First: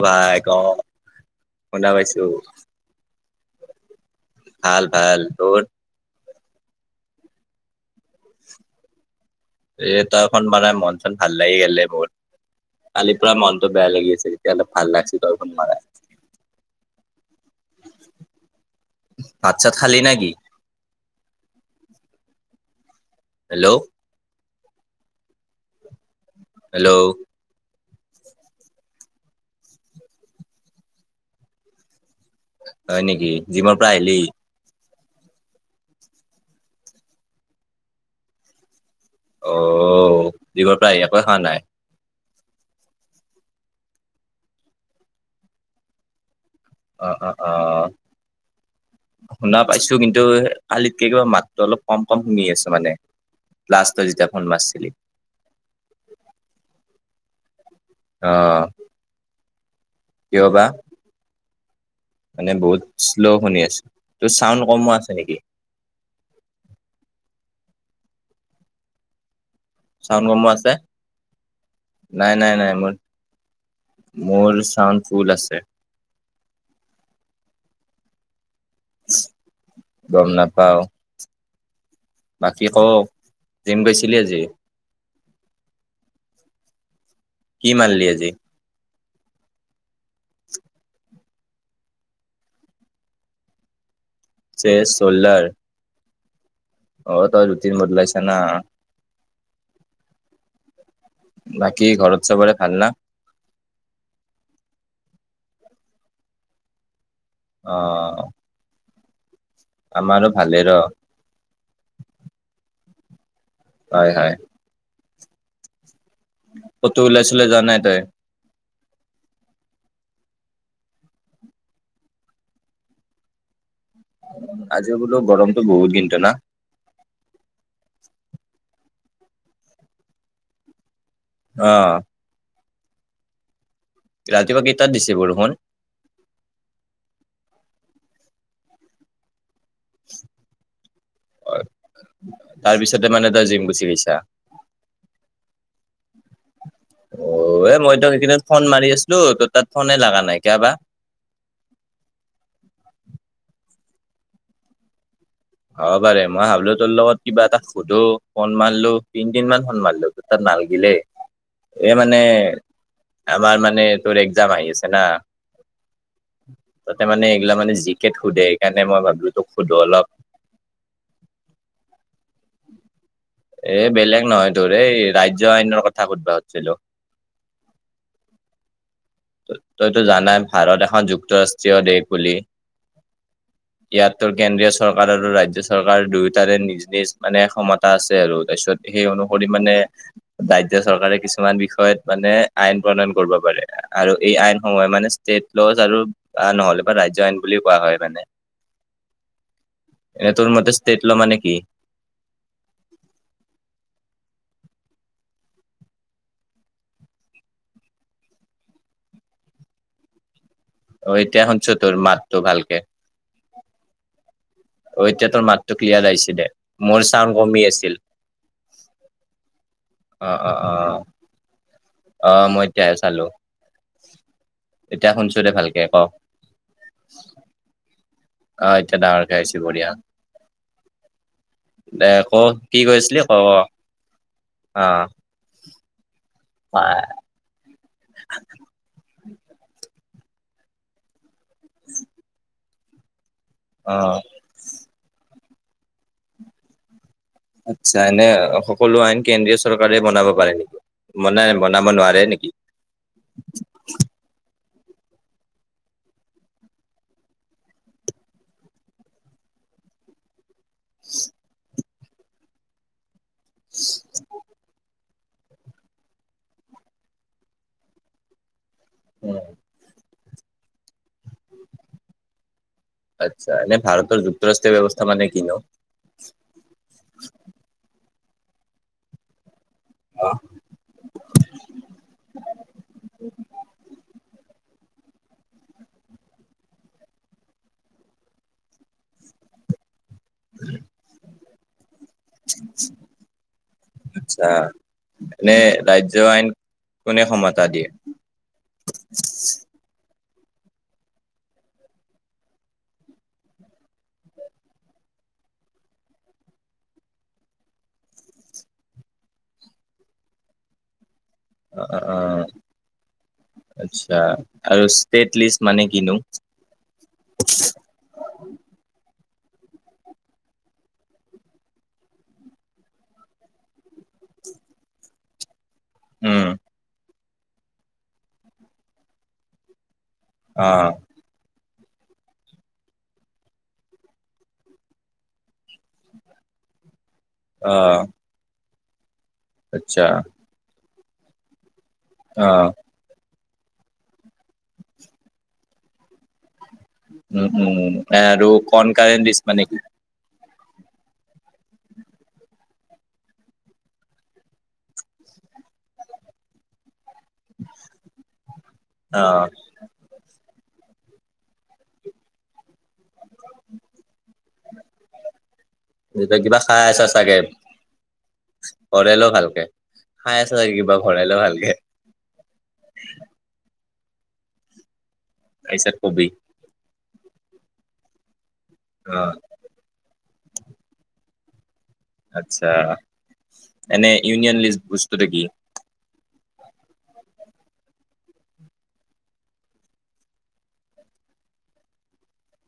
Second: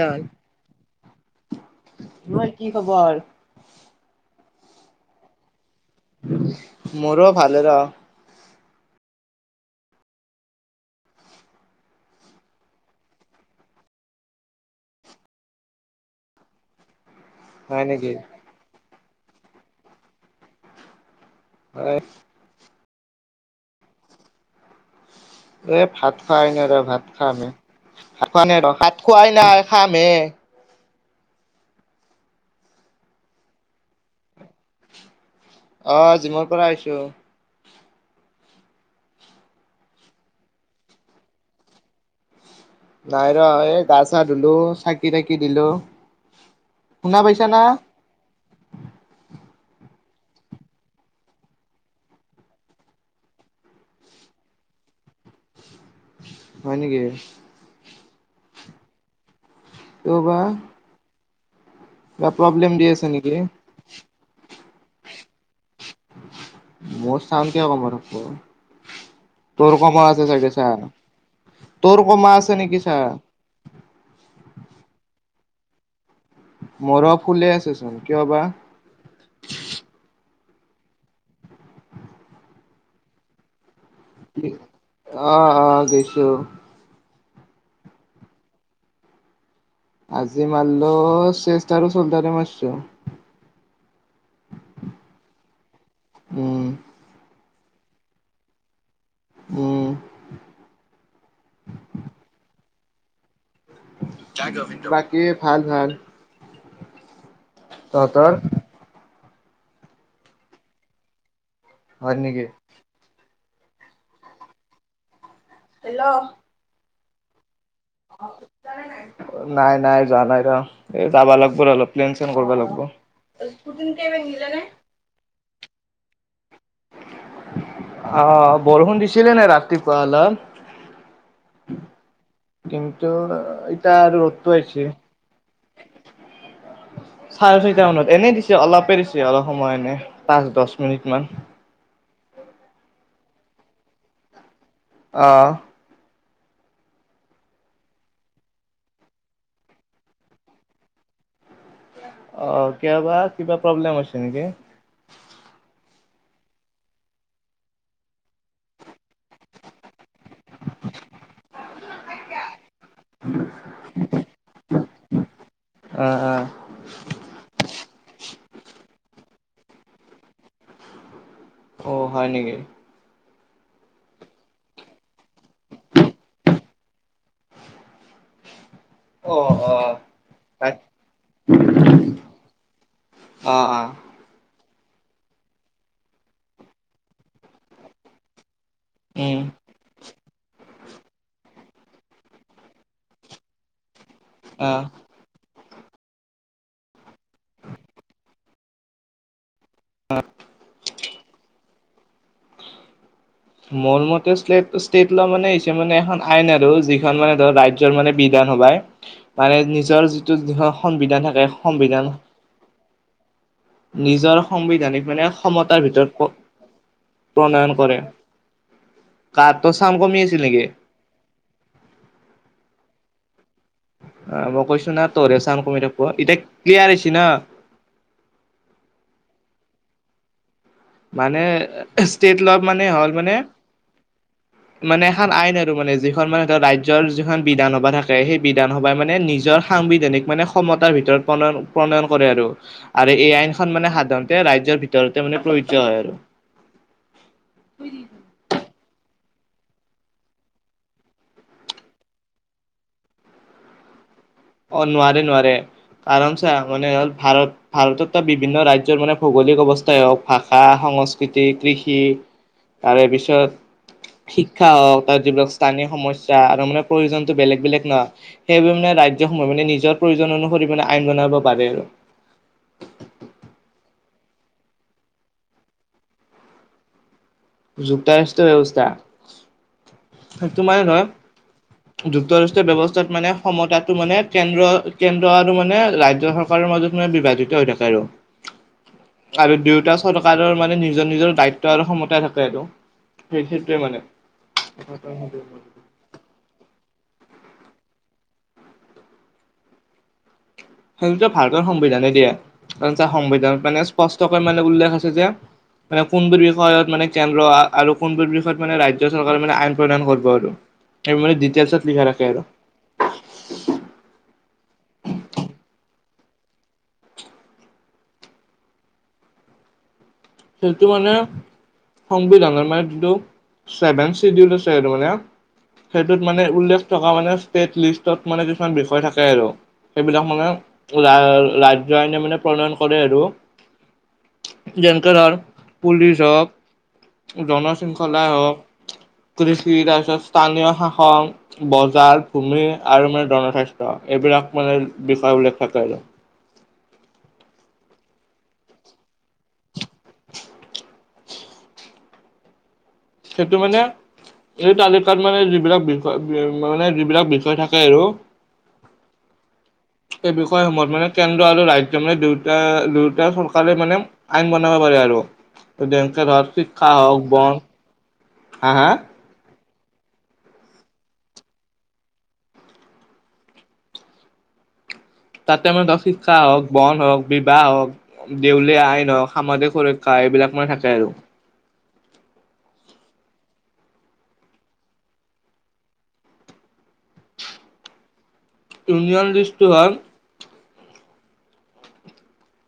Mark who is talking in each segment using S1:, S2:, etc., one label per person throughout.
S1: বাই ক শুনা পাইছো।
S2: কি খবৰ?
S1: ভাল ভাল। তোৰ?
S2: মোৰ ভালে ৰ
S1: এই তই ফোন মাৰত মন চন ভাল লাগি গলে বহুত। কালি পৰা মনটো বেয়া লাগি আছে, এতিয়া অলপ ভাল লাগিছ তই মৰাত।
S2: হয় নেকি।
S1: ভাত-চাত খালী নেকি?
S2: হয়।
S1: হেল্ল'।
S2: এই ভাত খোৱাই ন ৰ'
S1: হেল্ল'
S2: ভাত খামহে। ভাত খুৱ নাই ৰ, ভাত খোৱাই নাই খাম হে।
S1: হয় নেকি। যিমনৰ পৰা আহিলি?
S2: অজিমৰ পৰা আহিছো।
S1: অ জিমৰ পৰা আহি একো খানাই?
S2: নাই ৰ এই গা চা ধুলো, চাকি তাকি দিলো, শুনা পাইছা
S1: অ-অ-অ।
S2: না
S1: শুনা পাইছো। কিন্তু কালিতকে কিবা মাতটো অলপ কম কম শুনি আছো মানে। ল্লষ্ট তই যেতেয়া ফোন মাৰছিলি।
S2: হয় নেকি।
S1: আহ।
S2: কিয়বা।
S1: মানে বহুত শ্ল'
S2: নেকি
S1: শুনি আছো, তোৰ চাউণ্ড কমো আছে নেকি?
S2: মোৰ চাউণ্ড কিয় কমৱা থাকব? তোৰকমা
S1: চাউণ্ড
S2: আছে
S1: কমো
S2: চাগে চা,
S1: নাই
S2: তোৰকমা
S1: নাই
S2: আছে
S1: নাই
S2: নেকি
S1: মোৰ
S2: চা।
S1: মোৰ চাউন ফুল আছে।
S2: মৰ ফুলে আছে চোন কিয় বা
S1: গম ন পও বাকী ক জিম গৈছিলি আজি
S2: অ অ গৈছো
S1: কি মানলি আজি
S2: আজি মাৰিলো চেষ্টাৰো চলটাৰে মাৰছো
S1: চে চলাৰ
S2: উম
S1: অ তজোতিন বদলাইছ না
S2: উম
S1: বাকী ঘৰত চবৰে ভাল ন
S2: বাকী ভাল ভাল
S1: অ
S2: তহঁতৰ
S1: আমাৰো ভালেৰ
S2: হয় নকি
S1: হয় হয়
S2: হ্ল
S1: কতো ওলাইছিলে য নাই তই
S2: [unintelligible] নাই নাই নাই যোৱা নাই ৰ এই যাবা লাগব ৰ অলপ প্লেন চলেন কৰিবা লাগিব কুঠিনতেিব নিল নে
S1: আজি বোলো গৰমটো বহুত দিনটোো ন
S2: আহ বৰষুণ দিছিলে নে ৰাতিপুৱা অলপ
S1: অহ
S2: কিন্তু এতিয়া আৰু ৰ'দাইছে-
S1: কেইটাত দিছে বৰষুণ
S2: চাৰে ছয়টা মানত এনে দিছে অলপে দিছে অলপ- সময় নে পাঁচ দহ মিনিট মান-
S1: তাৰ পিছতে মানে তই জিম গুচি গৈছা?
S2: অহ-
S1: অ এ মইতো সেইকেইদিন ফোন মাৰি আছিলো তোৰ তাত ফোনে লগা নাই কিয়বা?
S2: অ কিয়বা কিবা প্ৰব্লেম হৈছে নেকি?
S1: অ পাৰে মই হাবলো তোৰ লগত কিবা এটা সুধো ফন্ মাৰলো তিনদিন মান ফন মাৰলো নালগিলে। এই মানে আমাৰ মানে তোৰ এক্জাম আহি আছে
S2: অ অ
S1: [unintelligible] তাতে মানে এইগিলা মানে - ি [unintelligible] ক সোধে সেইণে মই ভাবিলো তোক সোধো অলপ-
S2: অ হয় নেকি?
S1: এ বেলেগ নহয় তোৰৰে ৰাজ্য আইনৰ কথা সুধিব খুজিছিলো।
S2: [inaudible] অ', অ',
S1: তইতো জানাই
S2: তাক
S1: ভাৰত এখন যুক্তৰাষ্ট্ৰীয় দেশ বুলি।
S2: অ', অ',
S1: ইয়াততোৰ কেন্দ্ৰীয়- চৰকাৰ আৰু ৰাজ্য চৰকাৰ দুয়োটাৰে নিজ নিজ মানে ক্ষমতা আছে আৰু তাৰপিছত- সেই
S2: উম,
S1: অনুসৰি মানে- ৰাজ্য চৰকাৰে কিছুমান বিষয়ত মানে আইন প্ৰণয়ন কৰিব পাৰে। আৰু এই
S2: অ'।
S1: আইনসমূহে মানে ষ্টেট- লছ আৰু আহ নহ'লে বা ৰাজ্য আইন বুলি কোৱা হয় মানে। এনে তোৰ মতে ষ্টেট ল মানে কি?
S2: মোৰ মতে ষ্টেট লোৱা মানে মানে এখন আইন আৰু যিখন মানে ধৰ ৰাজ্যৰ মানে বিধান। বাই মানে নিজৰ যিটো
S1: অ
S2: সংবিধান
S1: এতিয়া
S2: থাকে
S1: শুনছো তোৰ
S2: সংবিধান-
S1: মাতটো ভালকে
S2: নিজৰ সংবিধানিক
S1: অ
S2: মানে
S1: এতিয়া তোৰ মাতটো
S2: ক্ষমতাৰ
S1: ক্লিয়াৰ
S2: ভিতৰত
S1: আহিছে দে মোৰ চাউণ্ড কমি
S2: প্ৰণয়ন
S1: আছিল।
S2: কৰে। কাৰটো চাউণ্ড কমি
S1: অ
S2: আছিল
S1: -অ
S2: নেকি?
S1: -অ -অ মই এতিয়া-
S2: আহ মই কৈছো ন
S1: এতিয়া শুনছো
S2: তৰে
S1: দে
S2: চাউণ্ড
S1: ভালকে
S2: কমি
S1: ক অ
S2: থাকব, এতিয়া ক্লিয়াৰ আহিছ ন?
S1: আহ এতিয়া ডাঙৰ কে আহিছে, বঢ়িয়া।
S2: মানে
S1: দে ক
S2: ষ্টেট ল
S1: কি
S2: মানে
S1: কৈ
S2: হ'ল
S1: আছিলি ক ক অ
S2: মানে- মানে এখন আইন আৰু মানে যিখন মানে ৰাজ্যৰ যিখন বিধান সভা থাকে, সেই বিধান সভাই মানে নিজৰ সাংবিধানিক, মানে সমতাৰ ভিতৰত প্ৰণয়ন কৰে আৰু। আৰু এয়াই মানে
S1: অ
S2: সাধাৰণতে ৰাজ্যৰ ভিতৰতে মানে প্ৰযোজ্য হয় আৰু।
S1: আত্ছা এনে সকলো আইন কেন্দ্ৰীয় চৰকাৰে বনাব পাৰে মানে বনাব নোৱাৰে নেকি? [inaudible]
S2: অ নোৱাৰে-নোৱাৰে। কাৰণ চা মানে হ'ল ভাৰত ভাৰতত তাত বিভিন্ন ৰাজ্যৰ মানে ভৌগোলিক অৱস্থাই হওঁক বা ভাষা সংস্কৃতি কৃষি তাৰে পিছত শিক্ষা হওঁক তাৰ যিবিলাক স্থানীয় সমস্যা আৰু মানে প্ৰয়োজনতো বেলেগ-বেলেগ ন? সেইবাবে উম মানে নিজৰ প্ৰয়োজন অনুসৰি মানে আইন বনাব পাৰে আৰু
S1: আচ্ছা, এনে ভাৰত যুক্তৰাষ্ট্ৰীয় ব্যৱস্থা মানে কিনো?
S2: যুক্তৰাষ্ট্ৰ ব্যৱস্থা সেইটো মানে ধৰ যুক্তৰাষ্ট্ৰীয় ব্যৱস্থাত মানে সমতাটো মানে কেন্দ্ৰ- কেন্দ্ৰ আৰু মানে ৰাজ্য চৰকাৰৰ মাজত মানে বিভাজিত হৈ থাকে আৰু। আৰু দুয়োটা চৰকাৰৰ মানে নিজৰ নিজৰ দায়িত্ব আৰু ক্ষমতা থাকে আৰু। সেই সেইটোৱে মানে
S1: আচ্ছা এনে ৰাজ্য আইন কোনে ক্ষমতা দিয়ে?
S2: সেইতো ভাৰতৰ সংবিধানে দিয়ে। সংবিধানত মানে স্পষ্টকৈ মানে উল্লেখ আছে যে, মানে কোনটোৰ বিষযত মানে কেন্দ্ৰ, আৰু কোনটোৰ বিষয়ত ৰাজ্য চৰকাৰ আইন প্ৰণয়ন কৰিব আৰু। সেইবোৰ মানে
S1: অ
S2: ডিটেইেলছত
S1: অ
S2: লিখা
S1: অ
S2: থাকে আৰু।
S1: আচ্ছা আৰু ষ্টেট লিষ্ট মানে কিনো?
S2: সেইটো মানে সংবিধানৰ মানে যিটো ছেভেন চিডিউল আছে সটো মানে সেইটোত মানে
S1: উম
S2: উল্লেখ থকা মানে ষ্টেট লিষ্টত মানে কিছুমান বিষয় থাকে আৰু। সেইবিলাক মানে [unintelligible]
S1: অ',
S2: য ন [unintelligible] মানে প্ৰণয়ন কৰে আৰু যেনে কাৰণ পুলিচ হওক জন
S1: অ',
S2: শৃংখলা হওক কৃষি
S1: আচ্ছা
S2: তাৰপিছত স্থা। নীয় শাসন বজাৰ ভূমি
S1: অ',
S2: আৰু মানে জনস্বাস্থ্য এইবিলাক মানে বিষয়বিলাক থাকে আৰু।
S1: উ উম আৰু কন কাৰণ্ দিছ মানে কি?
S2: সেইটো মানে এই তালিকাত মানে যিবিলাক বিষয় মানে যিবিলাক বিষয় থাকে আৰু
S1: অ',
S2: এই বিষয়সমূত মানে কেন্দ্ৰ আৰু ৰাজ্য মানে দুয়টা এতিয়া চৰকাৰে মানে আইন বনাব পাৰে আৰু বেংক শিক্ষা হওক বন হা হা
S1: অৰেলোক আৰু। খাই আছ চাগে কিবা ঘৰাই ল ভালুকে
S2: তাতে মানে ধ
S1: তাৰপিছত কবি
S2: শিক্ষা হওক, বন হওক বিবাহ, হওক দেউলীয়া আইন হওক
S1: অ',
S2: সামাজিক সক্ষ কা এইবিলাক মানে থাকে আৰু।
S1: আচ্ছা এনে ইউনিয়ন লিষ্ট বস্তুটো কি?
S2: ইউনিয়ন ৰিষ্টুৰেণ্ট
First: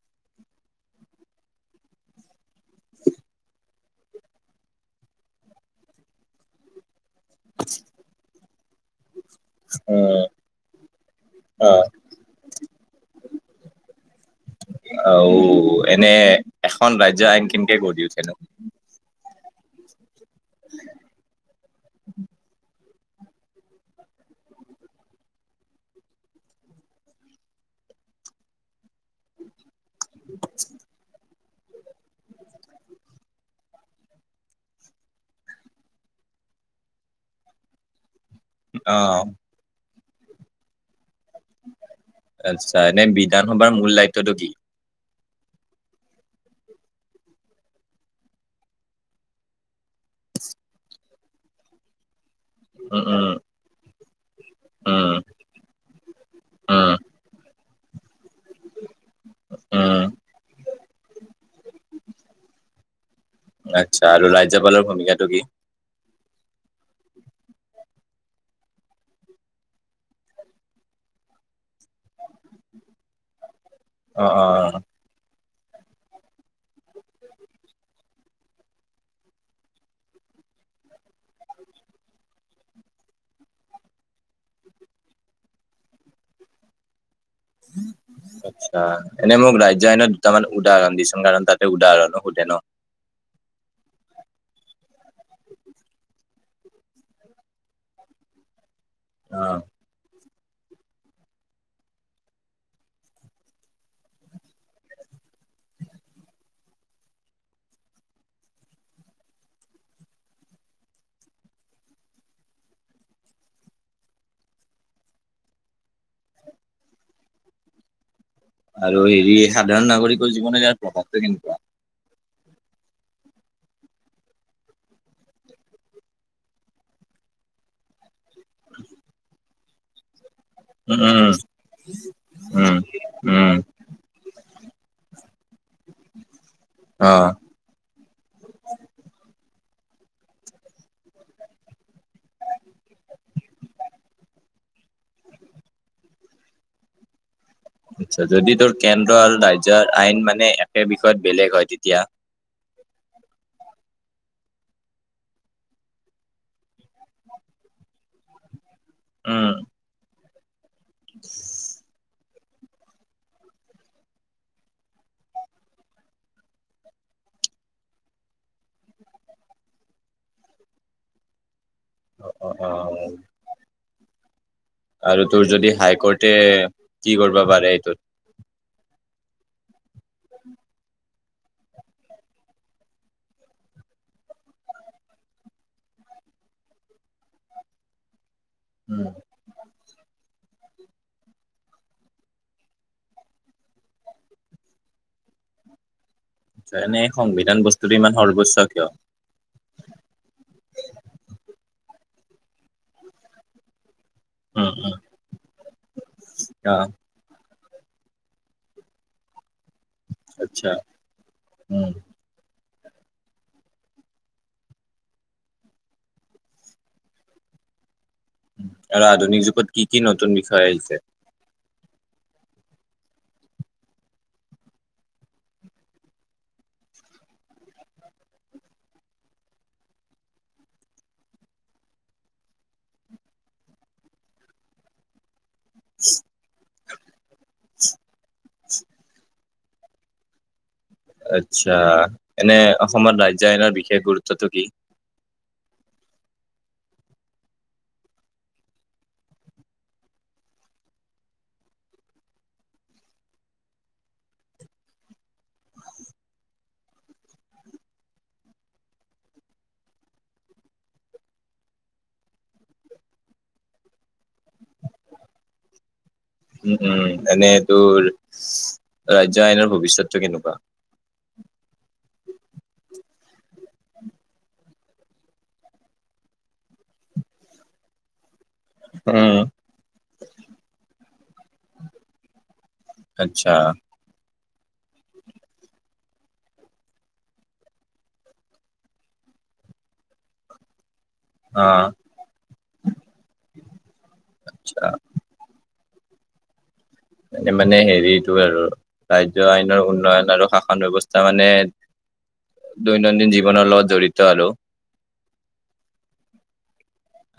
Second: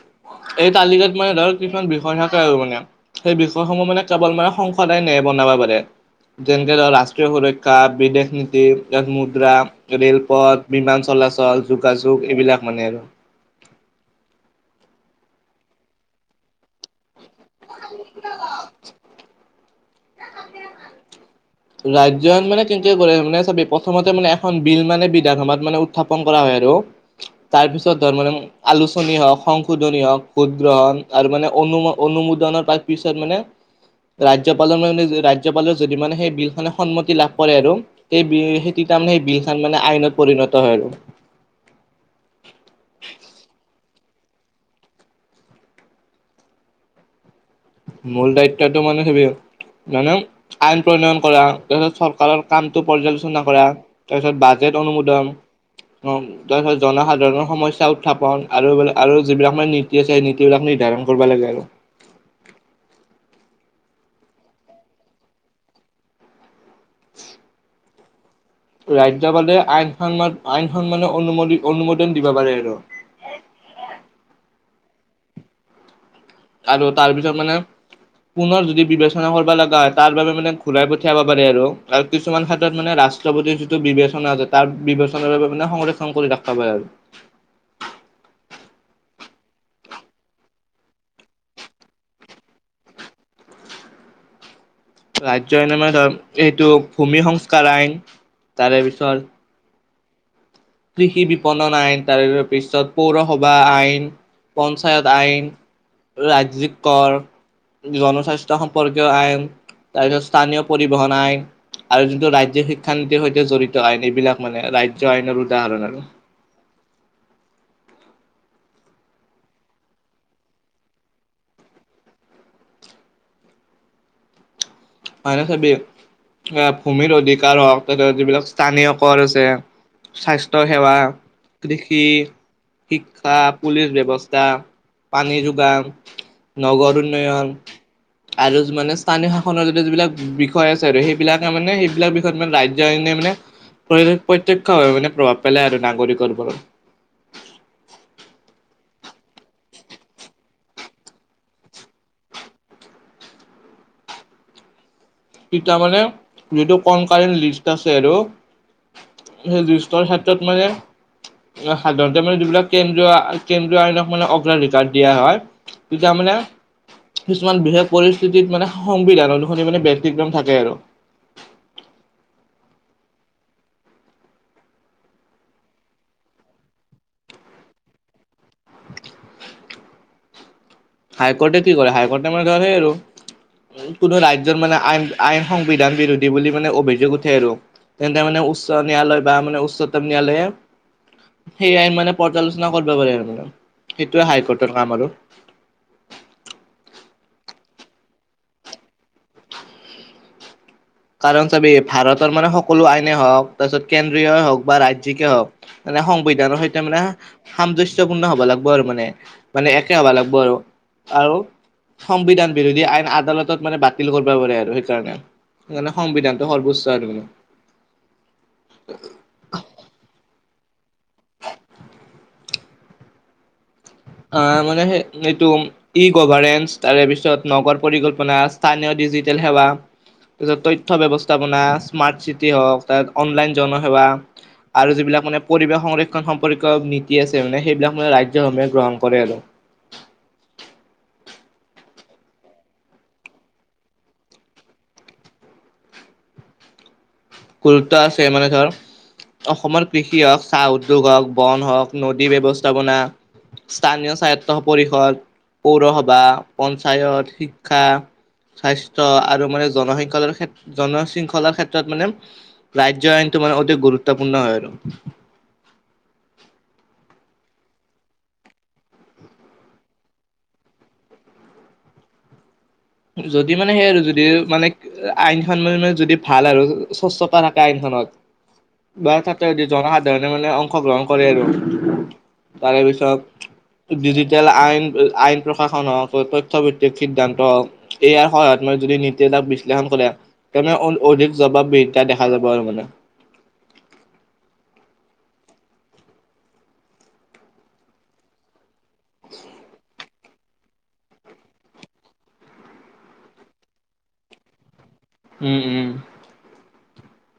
S2: [unintelligible] এই তালিকাত মানে ধৰ কিছুমান বিষয় থাকে আৰু মানে সেই বিষয়সমূহ মানে কেৱল মানে সংসদায় নিয়ে বনাব- যেনেকে ধৰ ৰাষ্ট্ৰীয় সুৰক্ষা, বিদেশ নীতি- [unintelligible]
S1: উম,
S2: ৰেলপথ, বিমান চলাচল,
S1: অ',
S2: যোগাযোগ এইবিলাক মানে আৰু।
S1: আৰু এনে এখন ৰাজ্য আইন কেনেকে গঢ়ি উঠে নো?
S2: ৰাজ্য মানে কৰে মানে চ প্ৰথমতে মানে এখন বিল মানে বিধানসভাত মানে উত্থাপন কৰা হয় আৰু তাৰছ তাৰপিছত ধ মানে আলোচনী হওক সংশোধনী হওক ভোট গ্ৰহণ আৰু মানে অনু অনু তৰ পিছত মানে ৰাজ্যপালৰ মান ৰাজ্যপালৰ যদি মানে সেই বিলখনে সন্মতি লাভ কৰে আৰু সেই বিল সেইটো তাৰ মানে
S1: অ',
S2: সেই বিল খ মানে আইনত পৰিণত হয় আৰু
S1: আচ্ছা এনেই বিধানসভাৰ মূল দায়িত্বটো কি
S2: মূল দায়িত্বটো মানে সেবি মানে আইন প্ৰণয়ন কৰাৰ চৰকাৰৰ কামটো
S1: উম, উম,
S2: পৰ্যালোচনা কৰা তাৰপিছত বাজেট
S1: উম,
S2: অনুমোদন তাৰপিছত
S1: উম,
S2: জনসাধাৰণৰ সমস্যা উত্থাপন আৰুাক আৰু যিবিলাক মানে
S1: উম,
S2: নীতি আছে সেই নীতি বিলাক নিৰ্ধাৰণ কৰিব লাগে আৰু
S1: আচ্ছা আৰু ৰাজ্যপালৰ ভূমিকাটো কি
S2: ৰাজ্পালে আইন সন্মান আইন সন্মানে অনুমোদ অনুমোদন দিব পাৰে আৰু অ
S1: অ অ
S2: আৰু তাৰপিছত মানে পুনৰ যদি বিবেচনা কৰিব লগা হয় তাৰ বাবে মানে ঘূৰাই পঠিয়াব পাৰে আৰু কিছুমান হাতত মানে ৰা ৰাষ্ট্ৰপতিৰ যিটো বিবেচনা আছে তাৰ বিবেচনাৰ বাবে মানে সংৰক্ষণ কৰি ৰাখা হয় আৰু [inaudible]
S1: আচ্ছা এনে মোক ৰাজ্য আইনত দুটামান উদাহৰণ দিচোন কাৰণ তাতে উদাহৰণো সোধে ন
S2: ৰাজ্য আইনৰ মানে ধ এইটো ভূমি সংস্কাৰ আইন তাৰে পিছত
S1: অ'
S2: কৃষি বিপণন আইন তাৰে পিছত পৌৰসভা আইন পঞ্চায়ত আইন ৰাজ্যিক কৰ জনস্বাস্থ্য সম্পৰ্কীয় আইন তাৰপিছত স্থানীয় পৰিবহন আইন আৰু যোনটো ৰাজ্যিক শিক্ষা নীতিৰ সৈতে জড়িত আইন এইবিলাক মানে ৰাজ্য আইনৰ [unintelligible]
S1: আৰু হেৰি সাধাৰণ নাগৰিকৰ জীৱনে ইয়াৰ প্ৰভাৱটো কেনেকুৱা।
S2: হয় চাবি ভূমিৰ অধিকাৰ হওক যিবিলাক স্থানীয় কৰ আছে স্বাস্থ্য সেৱা
S1: উম, উম,
S2: কৃষি
S1: উম,
S2: শিক্ষা
S1: উম,
S2: পুলিচ ব্যৱস্থা পানী য নগৰ
S1: অ'।
S2: উন্নয়ন আৰু মানে স্থানীয় শাসনৰ যিবিলাক বিষয় আছে আৰু সেইবিলাকে মানে সেইবিলাক বিষয়ত মানে ৰাজ্য আইনে মানে প্ৰত্যয়ক্ষভাৱে মানে প্ৰভাৱ পেলায় আৰু নাগৰিকৰ ওপৰত।
S1: আচছা যদি তোৰ কেন্দ্ৰ আৰু ৰাজ্যয়ৰ আইন মানে একে বিষয়ত বেলেগ হয় তেতিয়া
S2: তেতিয়া মানে যিহেতু কন কাৰণ্ লিষ্ট আছে আৰু
S1: উম।
S2: সেই যুৰ ক্ষেত্ৰত মানে সাধাৰণতে মানে যিবিলাক কেন্দ্ৰীয় কেন্দ্ৰীয় আইন মানে অগ্ৰাধিকাৰ দিয়া হয় তেতিয়া মানে কিছুমান বিশেষ পৰিস্থিতিত মানে সংবিধান অনুসৰি মানে [unintelligible] থাকে আৰু।
S1: অ', অ', অ',। আৰু তোৰ যদি হাই কোৰ্টে কি কৰিব পাৰে এইটোত
S2: হাই কোৰ্টে কি কৰে হাই কোৰ্টে আমাৰ ঘৰ হয় আৰু। কোনো ৰাজ্যৰ মানে আইন আইন সংবিধান বিৰোধী বুলি মানে অভিযোগ উঠে আৰু। তেন্তে মানে উচ্চ
S1: উম,
S2: নয়্যলয় বা মানে উচ্চতম নয়্যলয়ে সেই আইন মানে পৰ্যালোচনা কৰিব পাৰে আৰু মানে সেইটোৱে হাই কৰ্টৰ কাম আৰু।
S1: এনে সংবিধান বস্তুটো ইমান সৰ্বচ্চ কিয়।
S2: কাৰণ চাবি ভাৰতৰ মানে সকলো আইনে হওক তাৰপিছত কেন্দ্ৰীয় হওক
S1: উম,
S2: বা
S1: উম,
S2: ৰাজিক হওক মানে সংবিধানৰ সৈতে
S1: অ'
S2: মানে সাম্সয়পূৰ্ণ হব লাগিব আৰু মানে মানে
S1: আচ্ছা উম,
S2: [unintelligible] বিৰোধী আইন আদালতত মানে বাতিল কৰিব পাৰে আৰু সেইকাৰণে। সেইকাৰণে সংবিধানটো সৰ্বোচ্ত আৰু ত মানে
S1: আৰু আধুনিক যুগত কি কি নতুন বিষয় আহিছে।
S2: অ', মানে স এইটো ই গভাৰনেন্ঞ্চ তাৰে পিছত নগৰ পৰিকল্পনা, স্থানীয় ডিজিটেল সেৱা, তাৰপিছত তথ্য ৱৱস্থাপনা স্মাৰ্ট চিটি হওক তাৰ অনলাইন জনসেৱা আৰু যিবিলাক মানে পৰিৱেশ সংৰক্ষণ সম্পৰ্কীয় নীতি আছে মানে সেইবিলাক মানে ৰাজ্যসমূহে গ্ৰহণ কৰে। কৰে আৰু।
S1: আচ্ছা এনে অসমত ৰাজ্য আইনৰ বিশেষ গুৰুত্বটো কি?
S2: গুৰুত্ব আছে মানে ধৰ অসমত কৃষি হওক চাহ উদ্যোগ হওক বন হওক নদী ব্যৱস্থাপনা স্থানীয় স্বায়ত্ত পৰিষদ, পৌৰসভা, পঞ্চায়ত, শিক্ষা স্বাস্থ্য আৰু মানে জনশৃংখলাৰ ক্ষেত জন শৃংখলাৰ ক্ষেত্ৰত মানে ৰাজ্য আইনটো মানে অতি গুৰুত্বপূৰ্ণ হয় আৰু।
S1: উম উম এনে দূ ৰাজ্য আইনৰ ভৱিষ্যতটো কেনেকুৱা।
S2: [inaudible] যদি মানে সেই আৰু যদি মানে আইনখন মানে মে যদি ভাল আৰু স্বচ্ছতা থাকে আইনখনত বাাৰ
S1: উম
S2: তাতে জনসাধাৰণে মানে অংশগ্ৰহণ কৰে আৰু। তাৰে পিছত
S1: আচ্ছা
S2: য আইন আইন প্ৰশাসন তথ্য ভিত্তিক সিদ্ধান্ত এয়াৰ সহায়ত ম যদি নীতি এটাক বিশ্লেষণ কৰে তে অধিক
S1: অ
S2: জবাব বিহা দেখা যাব আৰু মানে
S1: আচ্ছা মানে হেৰিতটো আৰু ৰাজ্য আইনৰ উন্নয়ন আৰু শাসন ব্য্ৱস্থা মানে দৈনন্দিন জীৱনৰ লগত জড়িত আৰু
S2: উম উম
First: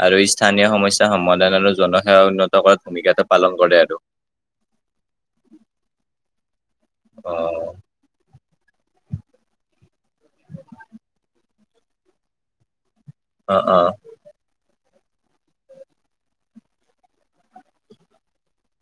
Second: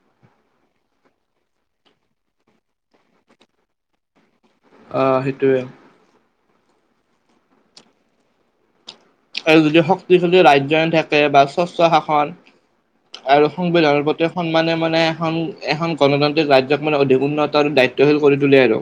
S1: আৰু স্থানীয় সমস্যা সমাধান আৰু জনসেৱা উন্নত কৰাত ভূমিকাটো পালন কৰে আৰু
S2: অ সেইটোয়ে
S1: অ',
S2: আৰু যদি শক্তিশালী ৰাজ্যন থাকে বা স্বচ্ছ শাসন আৰু
S1: অ অ
S2: সংবিধানৰ প্ৰতি সন্মানে মানে এ এখন গণতান্ত্ৰিক ৰাজ্যক মানে অধিক উন্নত আৰু দায়িত্বশীল কৰি তুলি আৰু